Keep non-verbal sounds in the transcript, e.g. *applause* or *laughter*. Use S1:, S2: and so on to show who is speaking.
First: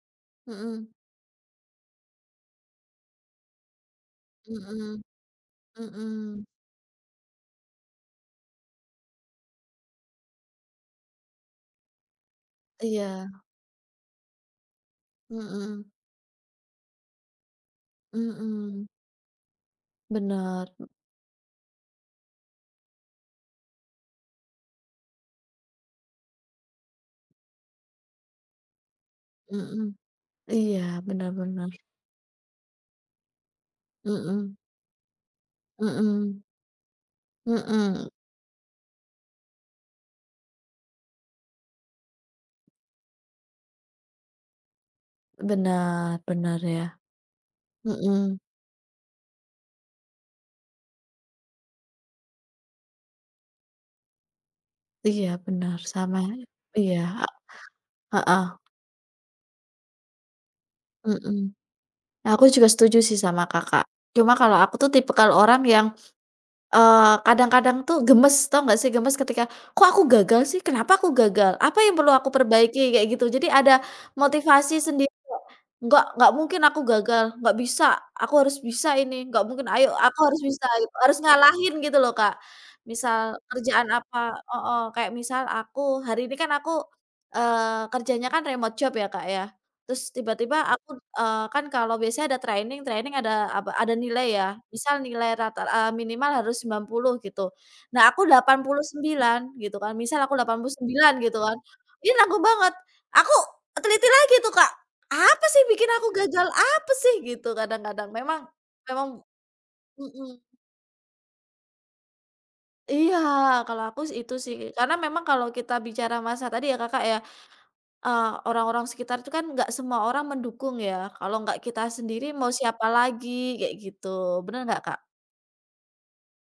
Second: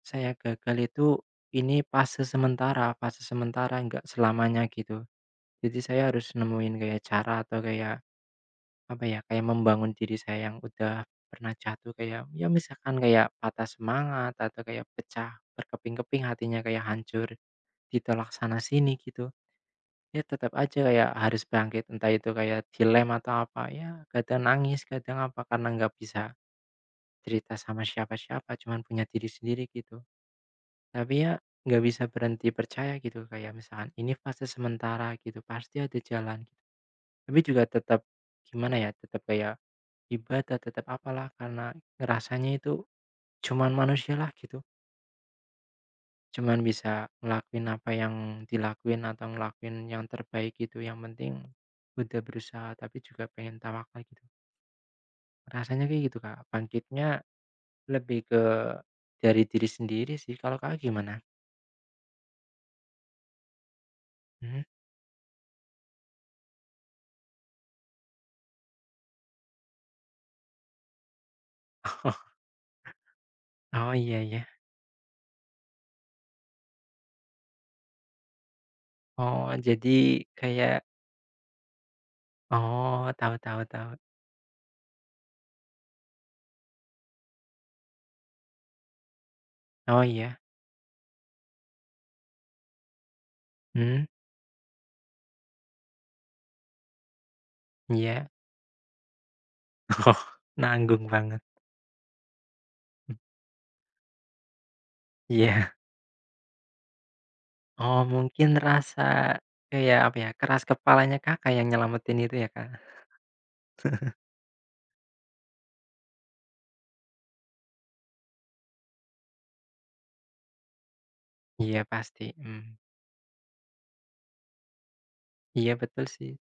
S1: Saya gagal
S2: Mhm.
S1: itu, ini fase sementara fase sementara enggak selamanya,
S2: Mhm,
S1: gitu. Jadi, saya harus
S2: mhm.
S1: nemuin kayak cara atau kayak apa ya, kayak membangun diri saya yang udah pernah jatuh kayak, ya, misalkan kayak
S2: Iya.
S1: patah semangat, atau kayak pecah
S2: Mhm.
S1: berkeping-keping hatinya, kayak hancur ditolak
S2: Mhm.
S1: sana-sini gitu. Ya, tetep
S2: Benar.
S1: aja kayak harus bangkit, entah itu kayak dilem atau apa ya, kadang nangis, kadang apa karena nggak bisa cerita sama siapa-siapa, cuman punya diri sendiri,
S2: Mhm.
S1: gitu.
S2: Iya,
S1: Tapi
S2: bener
S1: ya,
S2: bener.
S1: nggak bisa berhenti percaya, gitu. Kayak misalkan, "Ini fase
S2: Mhm.
S1: sementara," gitu "pasti ada jalan."
S2: Mhm.
S1: Gitu. Tapi juga tetep
S2: Mhm.
S1: gimana, ya, tetep kayak ibadah, tetep apalah, karena rasanya itu cuman manusialah, gitu.
S2: Benar benar,
S1: Cuman
S2: ya.
S1: bisa ngelakuin apa yang
S2: Mhm.
S1: dilakuin, atau ngelakuin yang terbaik gitu yang penting udah berusaha, tapi juga pengen tawakal gitu.
S2: Iya,
S1: *sniffs*
S2: bener,
S1: Rasanya kayak
S2: sama
S1: gitu, Kak,
S2: e iya,
S1: bangkitnya
S2: a
S1: lebih
S2: heeh.
S1: ke dari diri sendiri sih, kalau Kakak gimana?
S2: Mhm. Aku juga setuju sih sama Kakak. Cuma kalau
S1: Mhm.
S2: aku tuh tipikal orang yang, eee, kadang-kadang tuh gemes, tau nggak sih gemes ketika, "Kok aku gagal sih? Kenapa aku gagal? Apa yang perlu aku
S1: *chuckles*
S2: perbaiki?" Kayak gitu. Jadi, ada
S1: Oh, iya ya.
S2: motivasi sendiri *unintelligible* "Nggak nggak mungkin aku gagal. Nggak bisa! Aku harus bisa ini, nggak
S1: Oh,
S2: mungkin,
S1: jadi,
S2: ayo, aku harus bisa!"
S1: kayak
S2: Gitu. Harus ngalahin, gitu loh, Kak.
S1: Oh,
S2: Misal
S1: tau tau
S2: kerjaan
S1: tau.
S2: apa heeh, kayak misal aku hari ini kan aku, eee, kerjanya kan remote job, ya Kak ya,
S1: Oh,
S2: terus
S1: iya.
S2: tiba-tiba aku eee, kan kalau biasanya ada training, training ada apa, ada
S1: Mmm.
S2: nilai ya. Misal nilai rata, eee, minimal harus 90 gitu, nah aku
S1: Iya.
S2: 89 gitu kan.
S1: Oh,
S2: Misal aku delapan puluh
S1: nanggung
S2: sembilan gitu
S1: banget.
S2: kan, ini nanggung banget,
S1: M
S2: aku teliti lagi tuh, Kak, "Apa sih yang
S1: Iya.
S2: bikin aku gagal? Apa sih?" Gitu,
S1: Oh,
S2: kadang-kadang. Memang
S1: mungkin rasa,
S2: memang
S1: kayak apa ya,
S2: mhm.
S1: keras kepalanya Kakak yang nyelametin itu ya, Kak?
S2: Iya, kalau aku
S1: *chuckles*
S2: sih itu sih. Karena memang kalau kita bicara masa tadi ya Kakak ya, eee, orang-orang sekitar itu kan nggak semua orang mendukung ya. Kalau nggak kita
S1: Iya pasti,
S2: sendiri, mau
S1: mmm.
S2: siapa lagi? Kayak gitu. Bener nggak, Kak?
S1: Iya, betul sih.